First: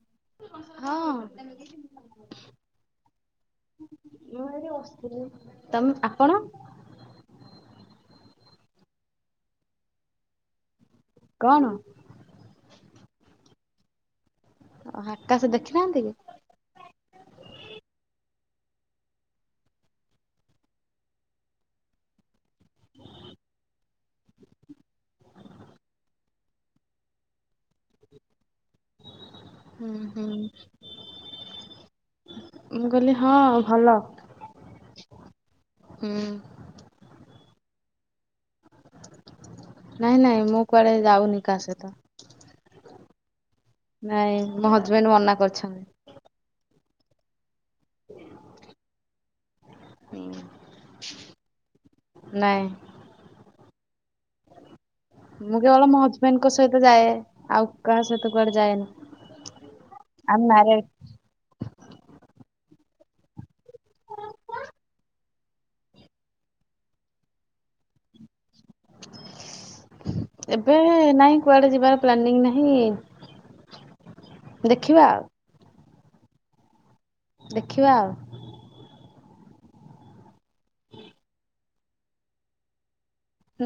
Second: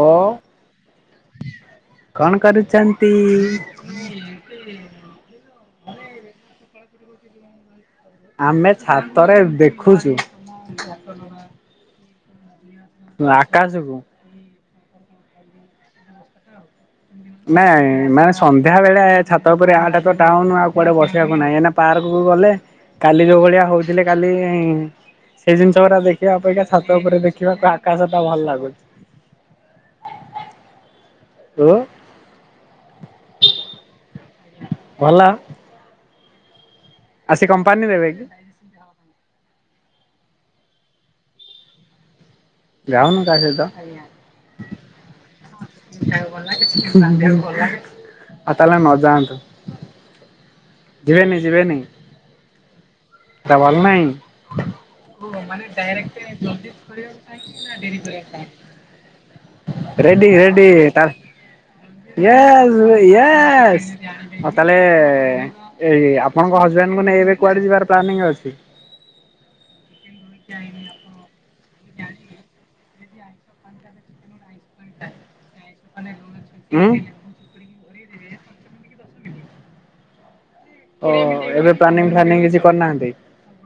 ଓ ହଁ ମୁଁ କଣ କରୁଚନ୍ତି। ମୁଁ ଏଇ ବସିଥିଲି ଏମ୍ ଆପଣ। ଆମେ ଛାତରେ ଦେଖୁଚୁ। କଣ। ଆକାଶକୁ। ଓହୋ ଆକାଶ ଦେଖି ନାହାନ୍ତି କି? ନାଇଁ ମାନେ ସନ୍ଧ୍ୟା ବେଳେ ଛାତ ଉପରେ ଆଟା ତ ଟାଉନ ଆଉ କୁଆଡେ ବସିବାକୁ ନାହିଁ ଏନା ପାର୍କକୁ ଗଲେ। କାଲିକ ଯୋଉଭଳିଆ ହଉ ଥିଲେ କାଲି ସେଇ ଜିନିଷ ଗୁରା ଦେଖିବା ଅପେକ୍ଷା ଛାତ ଉପରେ ଦେଖିବାକୁ ଆକାଶ ଟା ଭଲ ଲାଗୁଛି। ହୁଁ ହୁଁ। ଓ ମୁଁ କହିଲି ହଁ ଭଲ। ଭଲ। ହୁଁ। ଆସି କମ୍ପାନୀ ନେବେ କି। ନାଇଁ ନାଇଁ ମୁଁ କୁଆଡେ ଯାଉନି କାହା ସହିତ। ଯାଉନୁ କା ସହିତ। ନାଇଁ ମୋ ହଜବେଣ୍ଡ ମନାକରିଛନ୍ତି। ଆଉ ତାହେଲେ ନଯାଆନ୍ତୁ। ନାଇଁ। ହେଟା ଭଲ ନାଇଁ। [inaudible] ମୁଁ କେବଳ ମୋ ହଜବେଣ୍ଡଙ୍କ ସହିତ ଯାଏ ଆଉ କାହା ସହିତ କୁଆଡେ ଯାଏନି। ରେଡ୍ଡି ଆମ ରେଡ୍ଡି ମ୍ୟାରେଡ ତାର ୟେସ୍ ୟେସ୍ ଆଉ ତାହେଲେଏ-ଏ-ଏ ଏଇ ଆପଣଙ୍କ ହଜବ୍ୟାଣ୍ଡଙ୍କୁ ନେଇ ଏବେ କୁଆଡେ ଯିବାର ପ୍ଲାନିଂ ଅଛି? ଏବେ ନାଇଁ କୁଆଡେ ଯିବାର ପ୍ଲାନିଙ୍ଗ୍ ନାହିଁ ଦେଖିବା ଆଉ କେ ଦେଖିବା ଆଉ। ଓ ଏବେ ପ୍ଲାନିଂ ଫ୍ଲାନିଂ କିଛି କରିନାହାନ୍ତି?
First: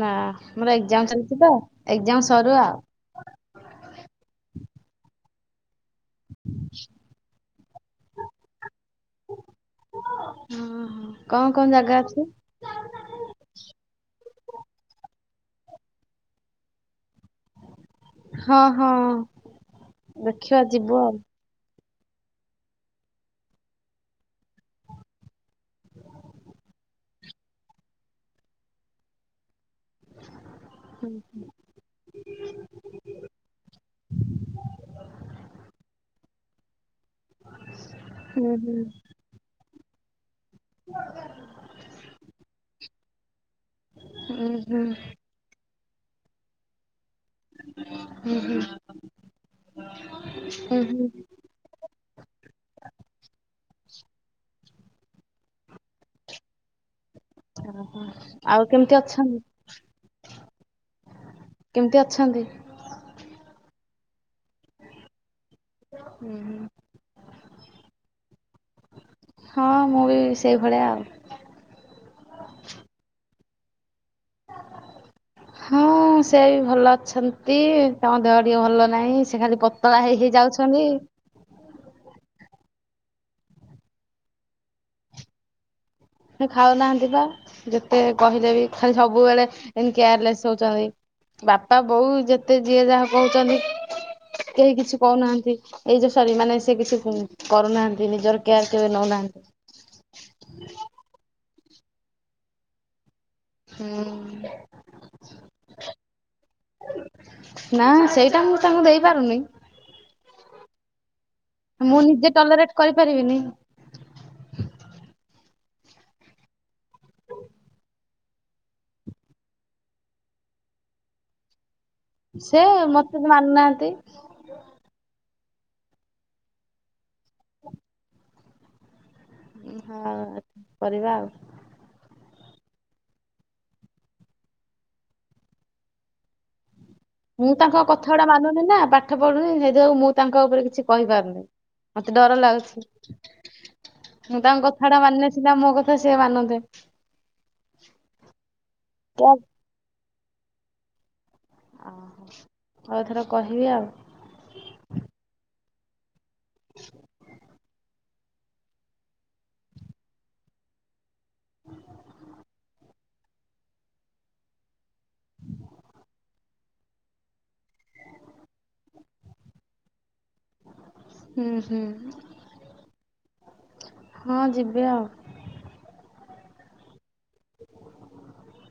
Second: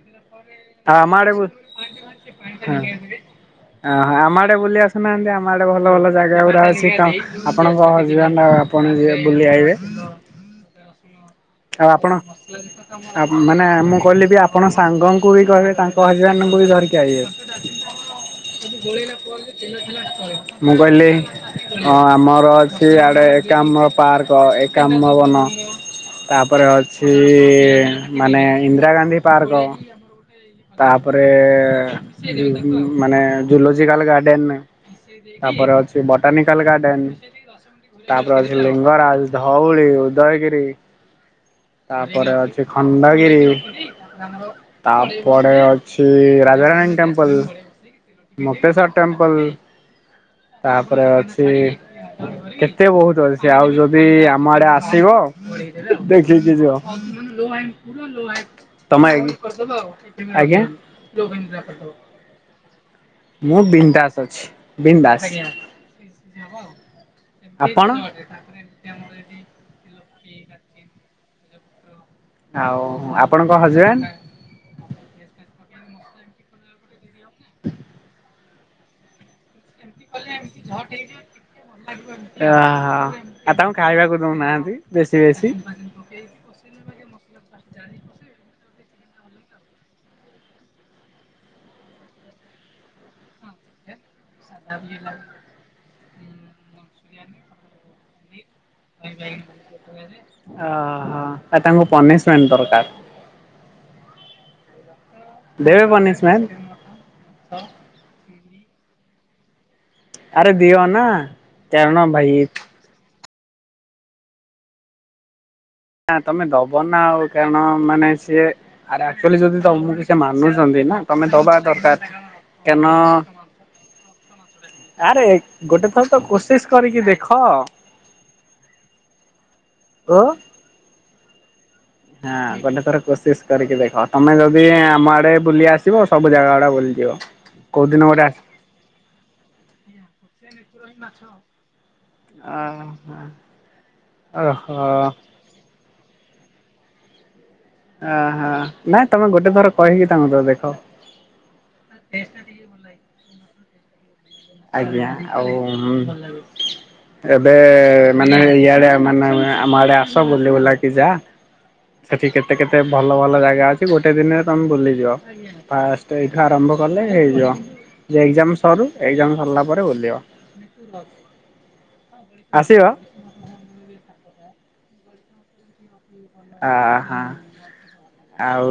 ନା ମୋର ଆଉ ଏକ୍ଜାମ ଆମ ଆଡେ ଚାଲିଛି ତ କୋଉ‌ ଏକ୍ଜାମ ସରୁ ଆଉ। ହଁ ହଅ-ଅ ଆମ ଆଡେ [inaudible] ବୁଲି ଆସୁନାହାନ୍ତି ଆମ ଆଡେ ଭଲ ଭଲ ଜାଗାଗୁରା ଅଛି ତ ଆପଣଙ୍କ ହଜବେଣ୍ଡ୍ ଆଉ ଆପ୍ ଆପଣ ଯେବେ ବୁଲି ଆଇବେ। କଣ କଣ ଆଉ ଜାଗା ଆପଣ, ଅଛି? ଆଉ ମାନେ ମୁଁ କହିଲି କି ଆପ୍ ଆପଣ ସାଙ୍ଗଙ୍କୁ ବି କହିବେ ତାଙ୍କ ହଜବ୍ୟାଣ୍ଡଙ୍କୁ ବି ଧରିକି ଆଇବେ। ହଁ ହଁ ଦେଖିବା ମୁଁ ଯିବୁ କହିଲି ଆଉ ହଁ ଆମର ଅଛି ଆଡେ ଏକାମ୍ର ପାର୍କ ଏକାମ୍ର ବନ। ଗୋଟେ ଅଛିଇ-ଇ-ଇ-ଇ ମାନେ ଇନ୍ଦିରା ଗାନ୍ଧୀ ପାର୍କ। ତାପରେଏ-ଏ-ଏ ମାନେ ଜୁଲୋଜିକାଲ ଗାର୍ଡେନ। ତାପରେ ଅଛି ବଟାନିକାଲ ଗାର୍ଡେନ, ତାପରେ ହୁଁ ଅଛି ହୁଁ ଲିଙ୍ଗରାଜ, ଧଉଳି। ଉଦୟଗିରି ତାପରେ ଅଛି ଖଣ୍ଡଗିରି। ଉଁ ହୁଁ ତାପରେ ଅଛି ରାଜାରାଣୀ ଟେମ୍ପ୍ ମ୍ପଲ୍ ମୁକ୍ତେଶ୍ୱର୍ ଟେମ୍ପଲ୍ ଉଁ ତାପରେ ହୁଁ ଅଛି କେତେ ବହୁତ ଅଛି ଆଉ ଯଦି ଆମ ଆଡେ ଆ ଆସିବ, ଦେଖିକି ଯିବ। ଆଉ କେମିତି ତମେ ଅଛନ୍ତି [inaudible] ଆଜ୍ଞା ମୁଁ କେମିତି ଅଛନ୍ତି? ଦେ ବିନ୍ଦାସ ଅଛି ବିନ୍ଦାସ। ଆପଣ? ହଁ ମୁଁ ବି ସେଇଭଳିଆ ଆଉ। ଆଉ ଆପଣଙ୍କ ହଜବ୍ୟାଣ୍ଡ୍? ହଁ ସେ ବି ଭଲ ଅଛନ୍ତି, ତାଙ୍କ ଦେହ ଟିକେ ଭଲ ନାହିଁ ସେ ଖାଲି ପତ୍ ପତଳା ହେଇ-ହେଇ ଯାଉଛନ୍ତି। ହଁ, ଆଉ ତାଙ୍କୁ ଖାଇବାକୁ ଦଉନାହାନ୍ତି ବେଶୀ ବେଶୀ। ସେ ଖାଉନାହାନ୍ତି ପା ଯେ ଯେତେ କହିଲେ ବି ଖାଲି ସବୁବେଳେ ଏମିତି କେୟାରଲେସ୍ ହଉଛନ୍ତି। ବାପା ବୋଉ ଯେତେ ଯିଏ ଯାହା କହୁଛନ୍ତି। କେହି କିଛି କହୁନାହାନ୍ତି ଏଇ ଯେ ସରି ମାନେ ସେ କିଛି କରୁନାହାନ୍ତି ନିଜର କେୟାର କେବେ ନଉନାହାନ୍ତି। ଓହୋଃ ଆ ତାଙ୍କୁ ପନିଶମେଣ୍ଟ୍ ଦରକାର। ହୁଁ ଦେବେ ପନିଶମେଣ୍ଟ୍? ନା ସେଇଟା ମୁଁ ତାଙ୍କୁ ଦେଇପାରୁନି, ଆରେ ଦିଅ ନା। କାରଣ ମୁଁ ଭାଇ ନିଜେ ଟଲରେଟ୍ କରିପାରିବିନି। ନା ତମେ ଦବ ନା ଆଉ କାରଣ ମାନେ ସିଏ ଆକ୍ଚୁଆଲି ଯଦି ତମକୁ ସେ ମାନୁଛନ୍ତି। ନା, ତମେ ଦବା ଦରକାର। ସେ କାରଣ ମତେ ମାନୁନାହାନ୍ତି। ଆରେ ଗୋଟେ ଥର ତ କୋଶିଶ୍ କରିକି ଦେଖ। ଓ। ହଁଅ-ଅ-ଅ କରିବା ଆଉ। ହଁ ଗୋଟେ ଥର କୋଶିଶ୍ କରିକି ଦେଖ, ତମେ ଯଦି ଆମ ଆଡେ ବୁଲି ଆସିବ ସବୁ ଜାଗାଗୁଡା ବୁଲି ମୁଁ ତାଙ୍କ କଥାଗୁଡା ମାନୁନି ନା ପାଠ ପଢୁନି ସେଥିପାଇଁ ମୁଁ ତାଙ୍କ ଉପରେ କିଛି କହିପାରୁନି। ମତେ ଡର ଅ ଲାଗୁଛି, ମୁଁ ଓହୋ ତାଙ୍କ କଥାଟା ମାନିଲେ ସିନା ମୋ କ କଥା ସେ ମାନନ୍ତେ। ଅ ହଁ। ନାଇଁ ତମେ ଆଉ ଗୋଟେ ଥର କହିକି ତାଙ୍କୁ ତ ଦେଖ। ଓହୋ। ଯଉ ଏଥର କହିବି ଆଉ। ଆଜ୍ଞା। ଆଉ ଏବେ ମାନେ ଇଆଡେ ମାନେ ଆମ ଆଡେ ଆସ ବୁଲି ବୁଲାକି ଯା। ସେଠି କେତେ କେତେ ଭଲ ଭଲ ଜାଗା ଅଛି ଗୋଟେ ଦିନରେ ତମେ ବୁଲିଯିବ। ଫାଷ୍ଟ ଏଇଠୁ ଆରମ୍ଭ କଲେ ହେଇଯିବ। ଯେ ଏକ୍ଜାମ ସରୁ ଏକ୍ଜାମ ସରିଲା ପରେ ବୁଲିବ। ହୁଁ ହୁଁ ଆସିବ? [unintelligible] ଅ ହ। ଆଉ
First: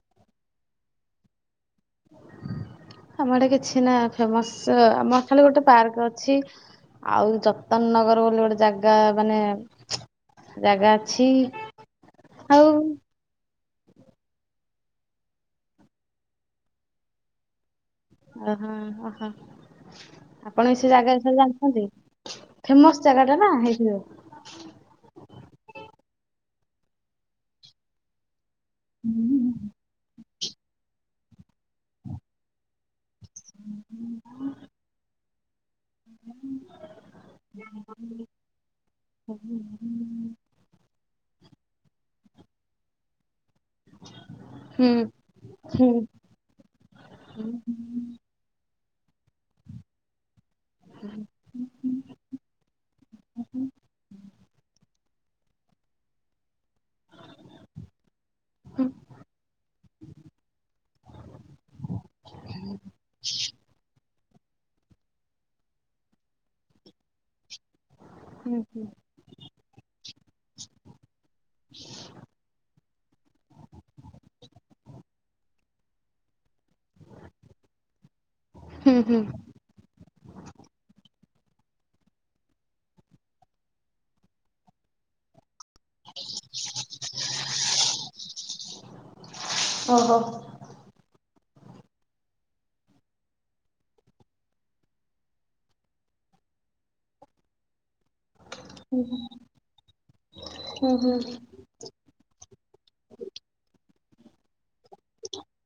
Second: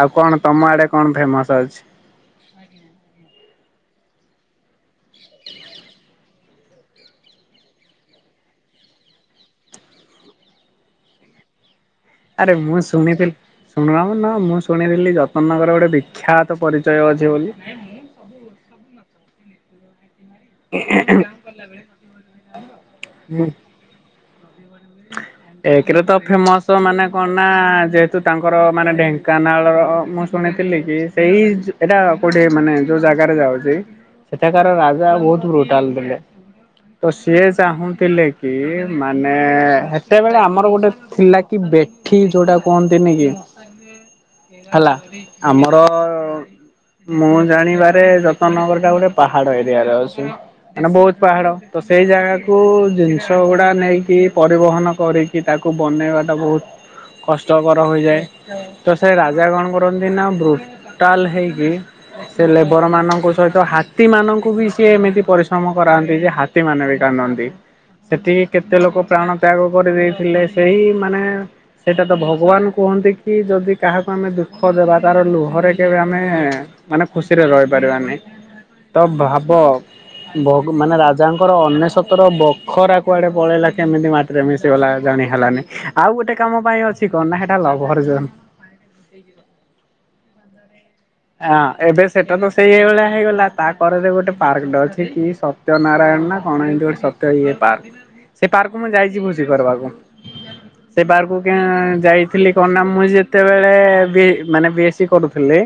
ଆଉ କଣ ତମ ଆଡେ କଣ ଫେମସ ଅଛି? ଆଜ୍ଞା। ସିନା ଫେମସ୍ ଆମର ଖାଲି ଗୋଟେ ପାର୍କ ଅଛି। ଆଉ ଯତନ ନଗର ବୋଲି ଗୋଟେ ଜାଗା ମାନେ ଜାଗା ଅଛି। ଆରେ ମୁଁ ଆଉ ଶୁଣିଥିଲି ଶୁଣ ନା ମୁଁ ଶୁଣିଥିଲି ଯତନ ନଗର ଗୋଟେ ବିଖ୍ୟାତ ପରିଚୟ ଅଛି ବୋଲି। ଓ ହୋ ଓ ହୋ। ଆପଣ ବି ସେ ଜାଗା ବିଷୟରେ ଜାଣିଛନ୍ତି। ଫେମସ ଜାଗା ଟା ହୁଁ। ନା ହେଇଥିପାଇଁ। ଏକରେ ତ ଫେମସ ମାନେ କଣ ନା ଯେହେତୁ ତାଙ୍କ ଙ୍କର ମାନେ ଢେଙ୍କାନାଳ ମୁଁ ଶୁଣିଥିଲି କି ସେଇ ଏଇଟା କୋଉଠି ମାନେ ଯୋଉ ଜା ଯାଉଚି। ସେଠାକାର ରାଜା ବହୁତ ବ୍ରୁଟାଲ ଥିଲେ। ତ ସିଏ ଚାହୁଁଥିଲେ କି ମାନେ ସେତେବେଳେ ଆମର ଗୋଟେ ଥିଲା କି ବେଠି ଯୋଉଟା କୁହନ୍ତିନି କି ହୁଁ ହେଲା। ଆମର ହୁଁ ମୁଁ ଜାଣିବାରେ ଯତନ ନଗର ଟା ଗୋଟେ ପାହାଡ ଏରିଆରେ ଅଛି। ମାନେ ବହୁତ ପାହାଡ। ତ ସେଇ ଜାଗାକୁ ଜିନିଷ ଗୁଡା ନେଇକି ପରିବହନ କରିକି ତାକୁ ବନେଇବାଟା ବହୁତ କଷ୍ଟକର ହୋଇଯାଏ। ହୁଁ ତ ସେ ରାଜା କଣ କରନ୍ତି ନା [unintelligible] ହେଇକି ସେ ଲେବର ମାନଙ୍କ ସହିତ ହା ହାତୀ ମାନଙ୍କୁ ବି ସିଏ ଏମିତି ପରିଶ୍ରମ କରାନ୍ତି ଯେ ହାତୀ ମାନେ ବି କାନ୍ଦନ୍ତି। ସେଠି ହୁଁ କେତେ ଲୋକ ପ୍ରାଣ ତ୍ୟାଗ କରିଦେଇଥିଲେ, ସେହି ମାନେ ସେଇଟା ତ ଭଗବାନ କୁହନ୍ତି କି ଯଦି କାହାକୁ ଆମେ ଦୁଃଖ ଦେବା ତାର ଲୁହରେ କେବେ ଆମେ ମାନେ ଖୁସିରେ ରହିପାରିବାନି। ହୁଁ ତ ହୁଁ ଭାବ ଭଗ ମାନେ ଯାହାଙ୍କର ଅନେଶତର ବଖରା କୁଆଡ଼େ ପଳେଇଲା କେମିତି ମାଟିରେ ମିଶିଗଲା ଜାଣି ହେଲାନି। ଆଉ ଗୋଟେ କାମ ପାଇଁ ଅଛି କଣ ନା ସେଟା ଲଭର ଜୋନ୍। ଓହୋ। ହଁ ଏବେ ସେଟା ତ ସେଇ ଏଇ ଭଳିଆ ହେଇଗଲା। ତା କରରେ ଗୋଟେ ପାର୍କଟା ଅଛି କି ସତ୍ୟ ନାରାୟଣ [unintelligible] ସତ୍ୟ ଇଏ ପାର୍କ। ସେ ପାର୍କକୁ ମୁଁ ଯାଇଛି ଭୋଜି କରିବାକୁ। ହୁଁ ସେ ହୁଁ ପାର୍କକୁ ଯାଇଥିଲି କଣ ନା ମୁଁ ଯେତେବେଳେ ବି ମାନେ ବିଏସି କରୁଥିଲି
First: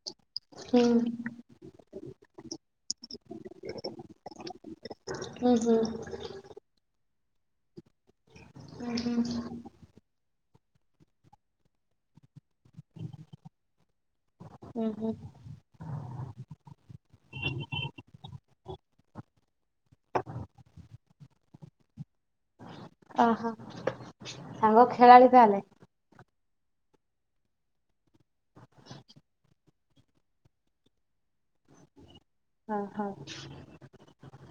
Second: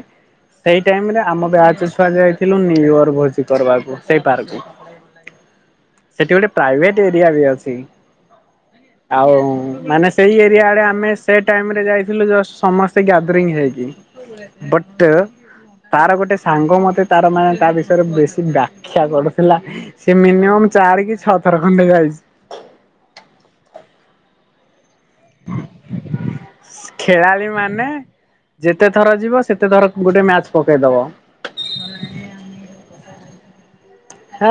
ସେଇ ହୁଁ ଟାଇମ ରେ ଆମ ବ୍ୟାଚ ଛୁଆ ଯାଇଥିଲୁ ନ୍ୟୁୟର୍ ଭୋଜି କରିବାକୁ ସେଇ ପାର୍କ କୁ। [inaudible] ସେଠି ଗୋଟେ ପ୍ରାଇଭେଟ ଏ [unintelligible] ଅଛି। ଆଉ ମାନେ ସେଇ ଏରି ସିଆଡେ ଆମେ ସେ ଟାଇମ ରେ ଯାଇଥିଲୁ ଜଷ୍ଟ୍ ସମସ୍ତେ ଗ୍ୟାଦରିଂ ହେଇକି। ହୁଁ ବଟ୍ [inaudible] ତାର ଗୋଟେ ସାଙ୍ଗ ମତେ ତାର ମାନେ ତା ବିଷୟରେ ବେଶୀ ବ୍ୟାଖ୍ୟା କରୁଥିଲା। ସେ ମିନିମମ୍ ଚା ରି କି ଛ ଥର ଖଣ୍ଡେ ଯାଇଚି। ଓହୋ ସାଙ୍ଗ ଖେଳାଳି ତାହେଲେ। ଖେଳାଳି ମାନେ? ଯେତେ ଥର ଯିବ ସେତେ ଥର ଗୋଟେ ମ୍ୟାଚ ପକେଇଦବ। ହଁ ହଁ। ହଁ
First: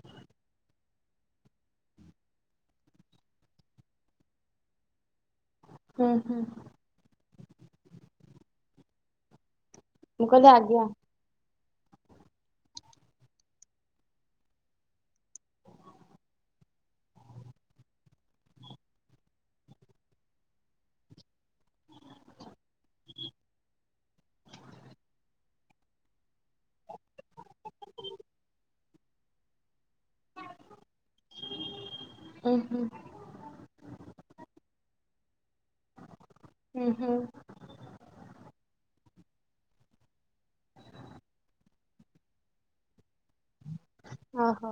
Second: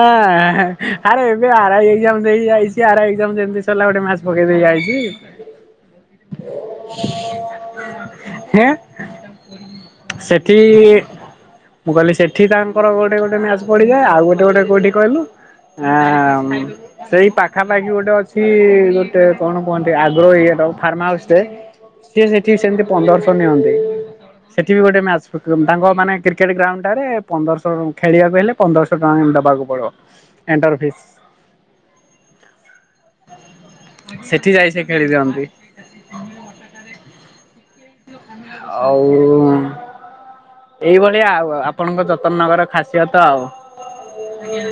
ଆରେ ଏବେ ଆର ଆଇ ଏଜାମ ଦେଇ ଯାଇଛି। ଆର ଯେମିତି ସରିଲା। ଗୋଟେ ମ୍ୟାଚ ପକେଇ ଦେଇ ଠିଆ ହେଇଛି। ହୁଁ ହୁଁ। ହେଁ ମୁଁ କହିଲି ସେଠି ଆଜ୍ଞା ମୁଁ କହିଲି ସେଠି ତାଙ୍କର ଗୋଟେ ଗୋଟେ ମ୍ୟାଚ ପଡିଯାଏ। ଆଉ ଗୋଟ ଗୋଟେ କୋଉଠି କହିଲୁ? ଆ ସେଇ ପାଖାପାଖି ଗୋଟେ ଅଛି। ଗୋଟେ କଣ କୁହନ୍ତି ଆଗ୍ରହ ଇଏ ଫାର୍ମ ହାଉସ୍ ଟେ ସିଏ ସେଠି ସେମିତି ପନ୍ଦରଶହ ନିଅନ୍ତି। ସେଠି ବି ଗୋଟେ ମ୍ୟାଚ ତାଙ୍କ ମାନେ କ୍ରିକେଟ ଗ୍ରାଉଣ୍ଡ ଟାରେ ପନ୍ଦରଶହ ଖେଳିବାକୁ ହେଲେ ପନ୍ଦରଶହ ଟଙ୍କା ଦବ। ବାକୁ ପଡ ଏଣ୍ଟର ଫିସ୍। ଉଁ ହୁଁ ସେଠି ଯାଇ ସେ ଖେଳି ଦିଅନ୍ତି। ହୁଁ ହୁଁ। ଆଉ ଏଇଭଳିଆ ଆଉ ଆପଣଙ୍କ ଯତ୍ନ ନବାର ଖାସିୟତ ଆଉ। [inaudible] ଓହୋ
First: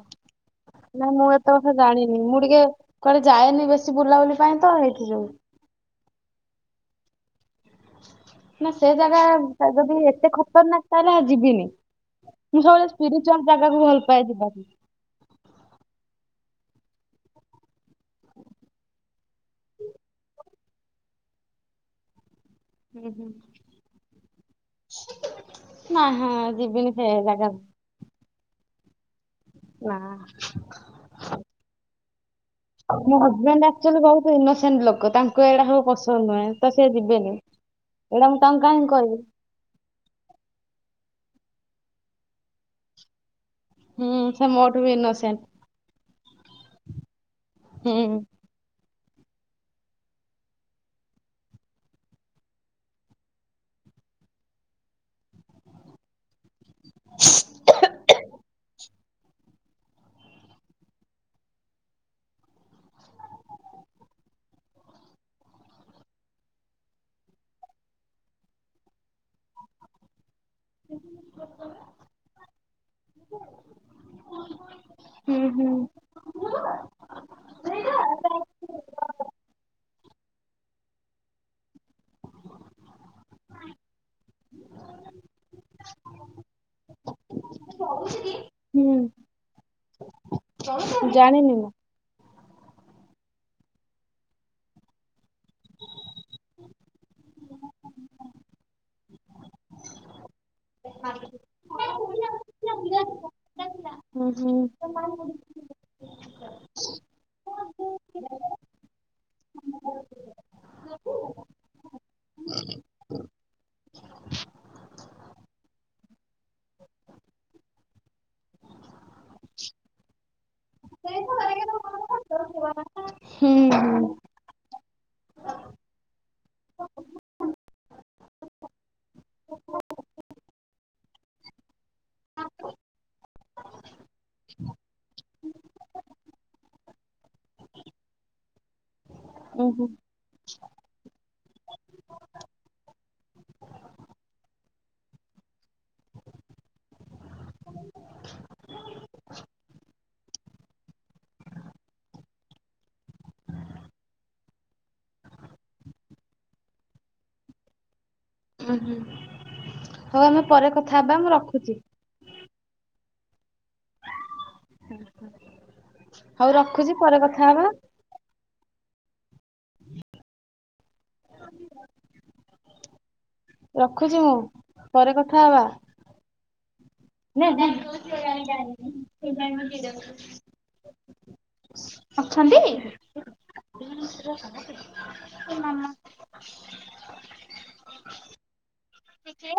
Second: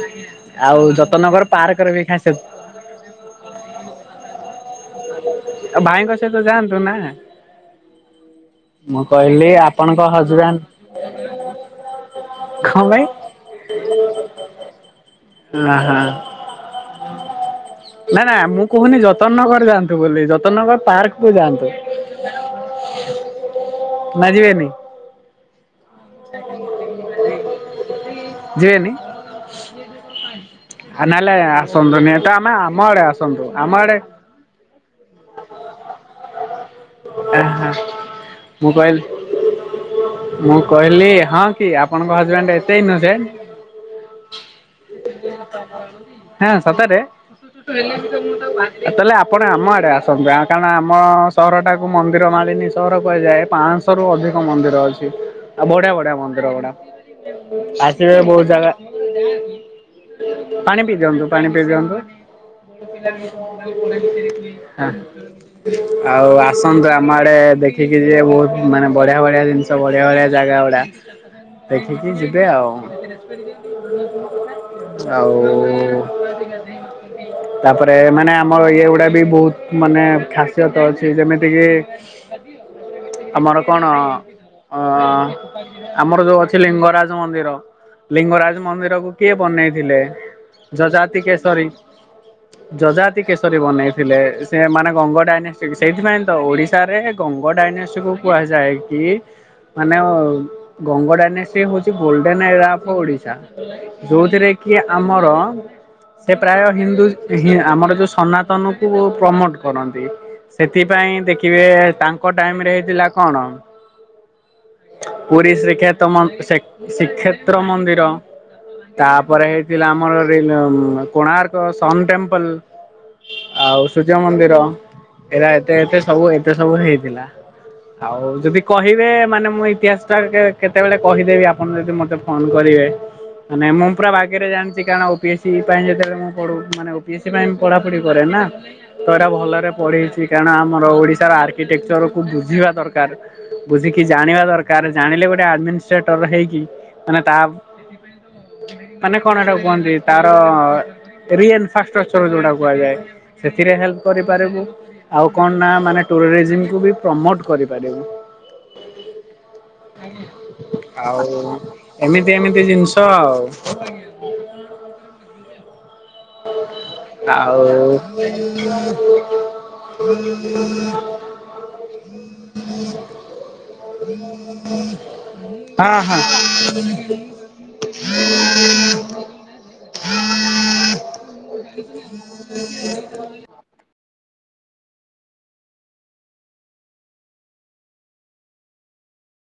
ଆଉ ନାଇଁ ମୁଁ ଯତନଗର ଏତେ କଥା ପାର୍କର ବି ଜାଣିନି। ଖାସିୟତ ମୁଁ ଟିକେ କୁଆଡେ ଯାଏନି ବେଶୀ ବୁଲାବୁଲି ପାଇଁ। ତ ହେଇଠି ଯୋଉ ଭାଇଙ୍କ ସହିତ ଯାଆନ୍ତୁ ନା। ନା ସେ ମୁଁ ଜାଗା କହିଲି ଯଦି ଆପଣଙ୍କ ଏତେ ହଜବେଣ୍ଡ ଖତରନାକ ତାହେଲେ ଯିବିନି। ମୁଁ କଣ ସବୁବେଳେ ପାଇଁ ସ୍ପିରିଚୁଆଲ ଜାଗାକୁ ଭଲ ପାଏ ଯିବାକୁ। ଅ ହା ନା ନା ମୁଁ କହୁନି ଯ ଯାଆନ୍ତୁ ବୁଲି ଯତନଗର ପାର୍କ କୁ ଯାଆନ୍ତୁ। ହୁଁ ହୁଁ। ନା ଯିବେନି ନାହା ଯିବିନି ସେ ଜାଗାକୁ। ଯିବେନି ନା ନହେଲେ ଅସନ୍ତୁନି। ଆମେ ଆମ ଆଡେ ମୋ ଆସନ୍ତୁ। ହଜବେଣ୍ଡ ଆମ ଆଡେ ଆକ୍ଚୁଆଲି ବହୁତ ଇନୋସେଣ୍ଟ ତାଙ୍କୁ ଏଇଟା ସବୁ ପସନ୍ଦ ନୁହେଁ। ତ ସେ ଯିବେନି ଏଇଟା ତାଙ୍କୁ ମୁଁ କାହିଁକି କହିଲି କହିବି ମୁଁ କହିଲି। ହଁ କି ଆପଣଙ୍କ ହଜବେଣ୍ଡ୍ ଏତେ ଇନୋସେଣ୍ଟ୍। ହୁଁ ସେ ମୋଠୁ ବି ଇନୋସେଣ୍ଟ ହଁ। ସତରେ। ହୁଁ ତାହାଲେ ଆପ୍ ଆପଣ ଆମ ଆଡେ ଆସନ୍ତୁ। କାରଣ ଆମ ସହରଟା ମନ୍ଦିର ମାଳିନୀ ସହର କୁହାଯାଏ। ପାଞ୍ଚଶହ ରୁ ଅଧିକ ମନ୍ଦିର ଅଛି। ଆଉ ବଢିଆ ବଢିଆ ମନ୍ଦିର ଗୁଡା। ଆସିବେ ବହୁତ ଜାଗା। [inaudible] ପାଣି ପିଇ ଦିଅନ୍ତୁ ପାଣି ପିଇ ଦିଅନ୍ତୁ। ହଁ ଆଉ ଆ ସଂଗ୍ରାମ ଆଡେ ଦେଖିକି ଯିବେ ବହୁତ ମାନେ ବଢିଆ ବଢିଆ ଜିନିଷ। ବଢିଆ ବଢିଆ। ଜାଗା ଗୁଡା ଦେଖିକି ଯିବେ ଆଉ। ଆଉ ହୁଁ ହୁଁ ତାପରେ ମାନେ ଆମର ଇଏ ଗୁଡା ବି ବହୁତ ମାନେ ଖାସ୍ୟତ ଅଛି। ଯେମିତି କିି ଆମର କଣ? ଅ ଆମର ଯୋଉ ଅଛି ଲିଙ୍ଗରାଜ ମନ୍ଦିର। ଲିଙ୍ଗରାଜ ମନ୍ଦିରକୁ ହୁଁ କିଏ ବନେଇଥିଲେ? ଯଜାତି ଜାଣିନି କେଶରୀ। ନା ଯଜାତି କେଶରୀ ବନେଇଥିଲେ। ସେ ମାନେ ଗଙ୍ଗ ଡାଇନାଷ୍ଟ୍ରିକ ସେଇଥିପାଇଁ ତ ଓଡିଶାରେ ଗଙ୍ଗ ଡାଇନେଷ୍ଟୀ କୁ କୁହାଯାଏ କି ମାନେ ଗଙ୍ଗ ଡାଇନେଷ୍ଟି ହଉଛି ଗୋଲ୍ଡେନ୍ ଏରା ଓଫ ଓଡିଶା। ହୁଁ ଯୋଉଥିରେ ହୁଁ କି ଆମର ସେ ପ୍ରାୟ ହିନ୍ଦୁ ଆମର ଯୋଉ ସନାତନକୁ ପ୍ରମୋଟ କରନ୍ତି। ସେଥି ପାଇଁ ଦେଖିବେ ତାଙ୍କ ଟାଇମ୍ ରେ ହେଇଥିଲା କଣ? ପୁରୀ ଶ୍ରୀକ୍ଷେତ ଶ୍ରୀକ୍ଷେତ୍ର ମନ୍ଦିର। ତାପରେ ହେଇଥିଲା ଆମର ରି କୋଣାର୍କ ସନ ଟେମ୍ପଲ୍। ହୁଁ ଆଉ ହୁଁ ସୂର୍ଯ୍ୟ ମନ୍ଦିର ଏରା ଏତେ ଏତେ ସବୁ ଏତେ ସବୁ ହେଇଥିଲା। ଆଉ ଯଦି କହିବେ ମାନେ ମୁଁ ଇତିହାସ ଟା କେ କେତେବେଳେ କହିଦେବି ଆପଣ ଯଦି ମତେ ଫୋନ କରିବେ, ମାନେ ମୁଁ ପୁରା ବାଗରେ ଜାଣିଛି କାରଣ ଓପି ଏସ୍ ସି ପାଇଁ ଯେତେବେଳେ ମୁଁ ପଢ଼ୁ ମାନେ ସି ପାଇଁ ପଢାପଢି କରେ ନା ତ ଏରା ଉଁ ଭଲରେ ହୁଁ ପଢେଇଚି। କାରଣ ଆମର ଓଡିଶାର ଆର୍କିଟେକ୍ଚର କୁ ବୁଝିବା ଦରକାର ବୁଝିକି ଜାଣିବା ଦର କାର, ଜାଣିଲେ ଗୋଟେ ଆଡମିନଷ୍ଟ୍ରେଟର ହେଇକି ମାନେ ତା ମାନେ କଣ ହେଟା କୁହନ୍ତି ତାର ରିଏନ୍ଫାଷ୍ଟଶ୍ଚର୍ ଯୋଉଟା କୁହାଯାଏ, ସେଥିରେ ହେଲ୍ପ କରିପାରିବୁ। ଆଉ କଣ ନା ମାନେ ଟୁରିରିଜମ କୁ ବି ପ୍ରମୋଟ କରିପାରିବୁ। ଉଁ ହୁଁ ହଉ ଆମେ ପରେ କଥା ହବା ଆଉ ମୁଁ ରଖୁଛି ଏମିତି ଏମିତି ଜିନିଷ ତ ଆଉ। ହୁଁ ହୁଁ। ଆଉ। [inaudible] [inaudible] ରଖୁଛି ମୁଁ ପରେ ହଁ ହଁ। [inaudible] ନାଇ ନାଇ। [unintelligible] [inaudible] ହେ ମାମା। ପିଚ୍ଛେ ଆ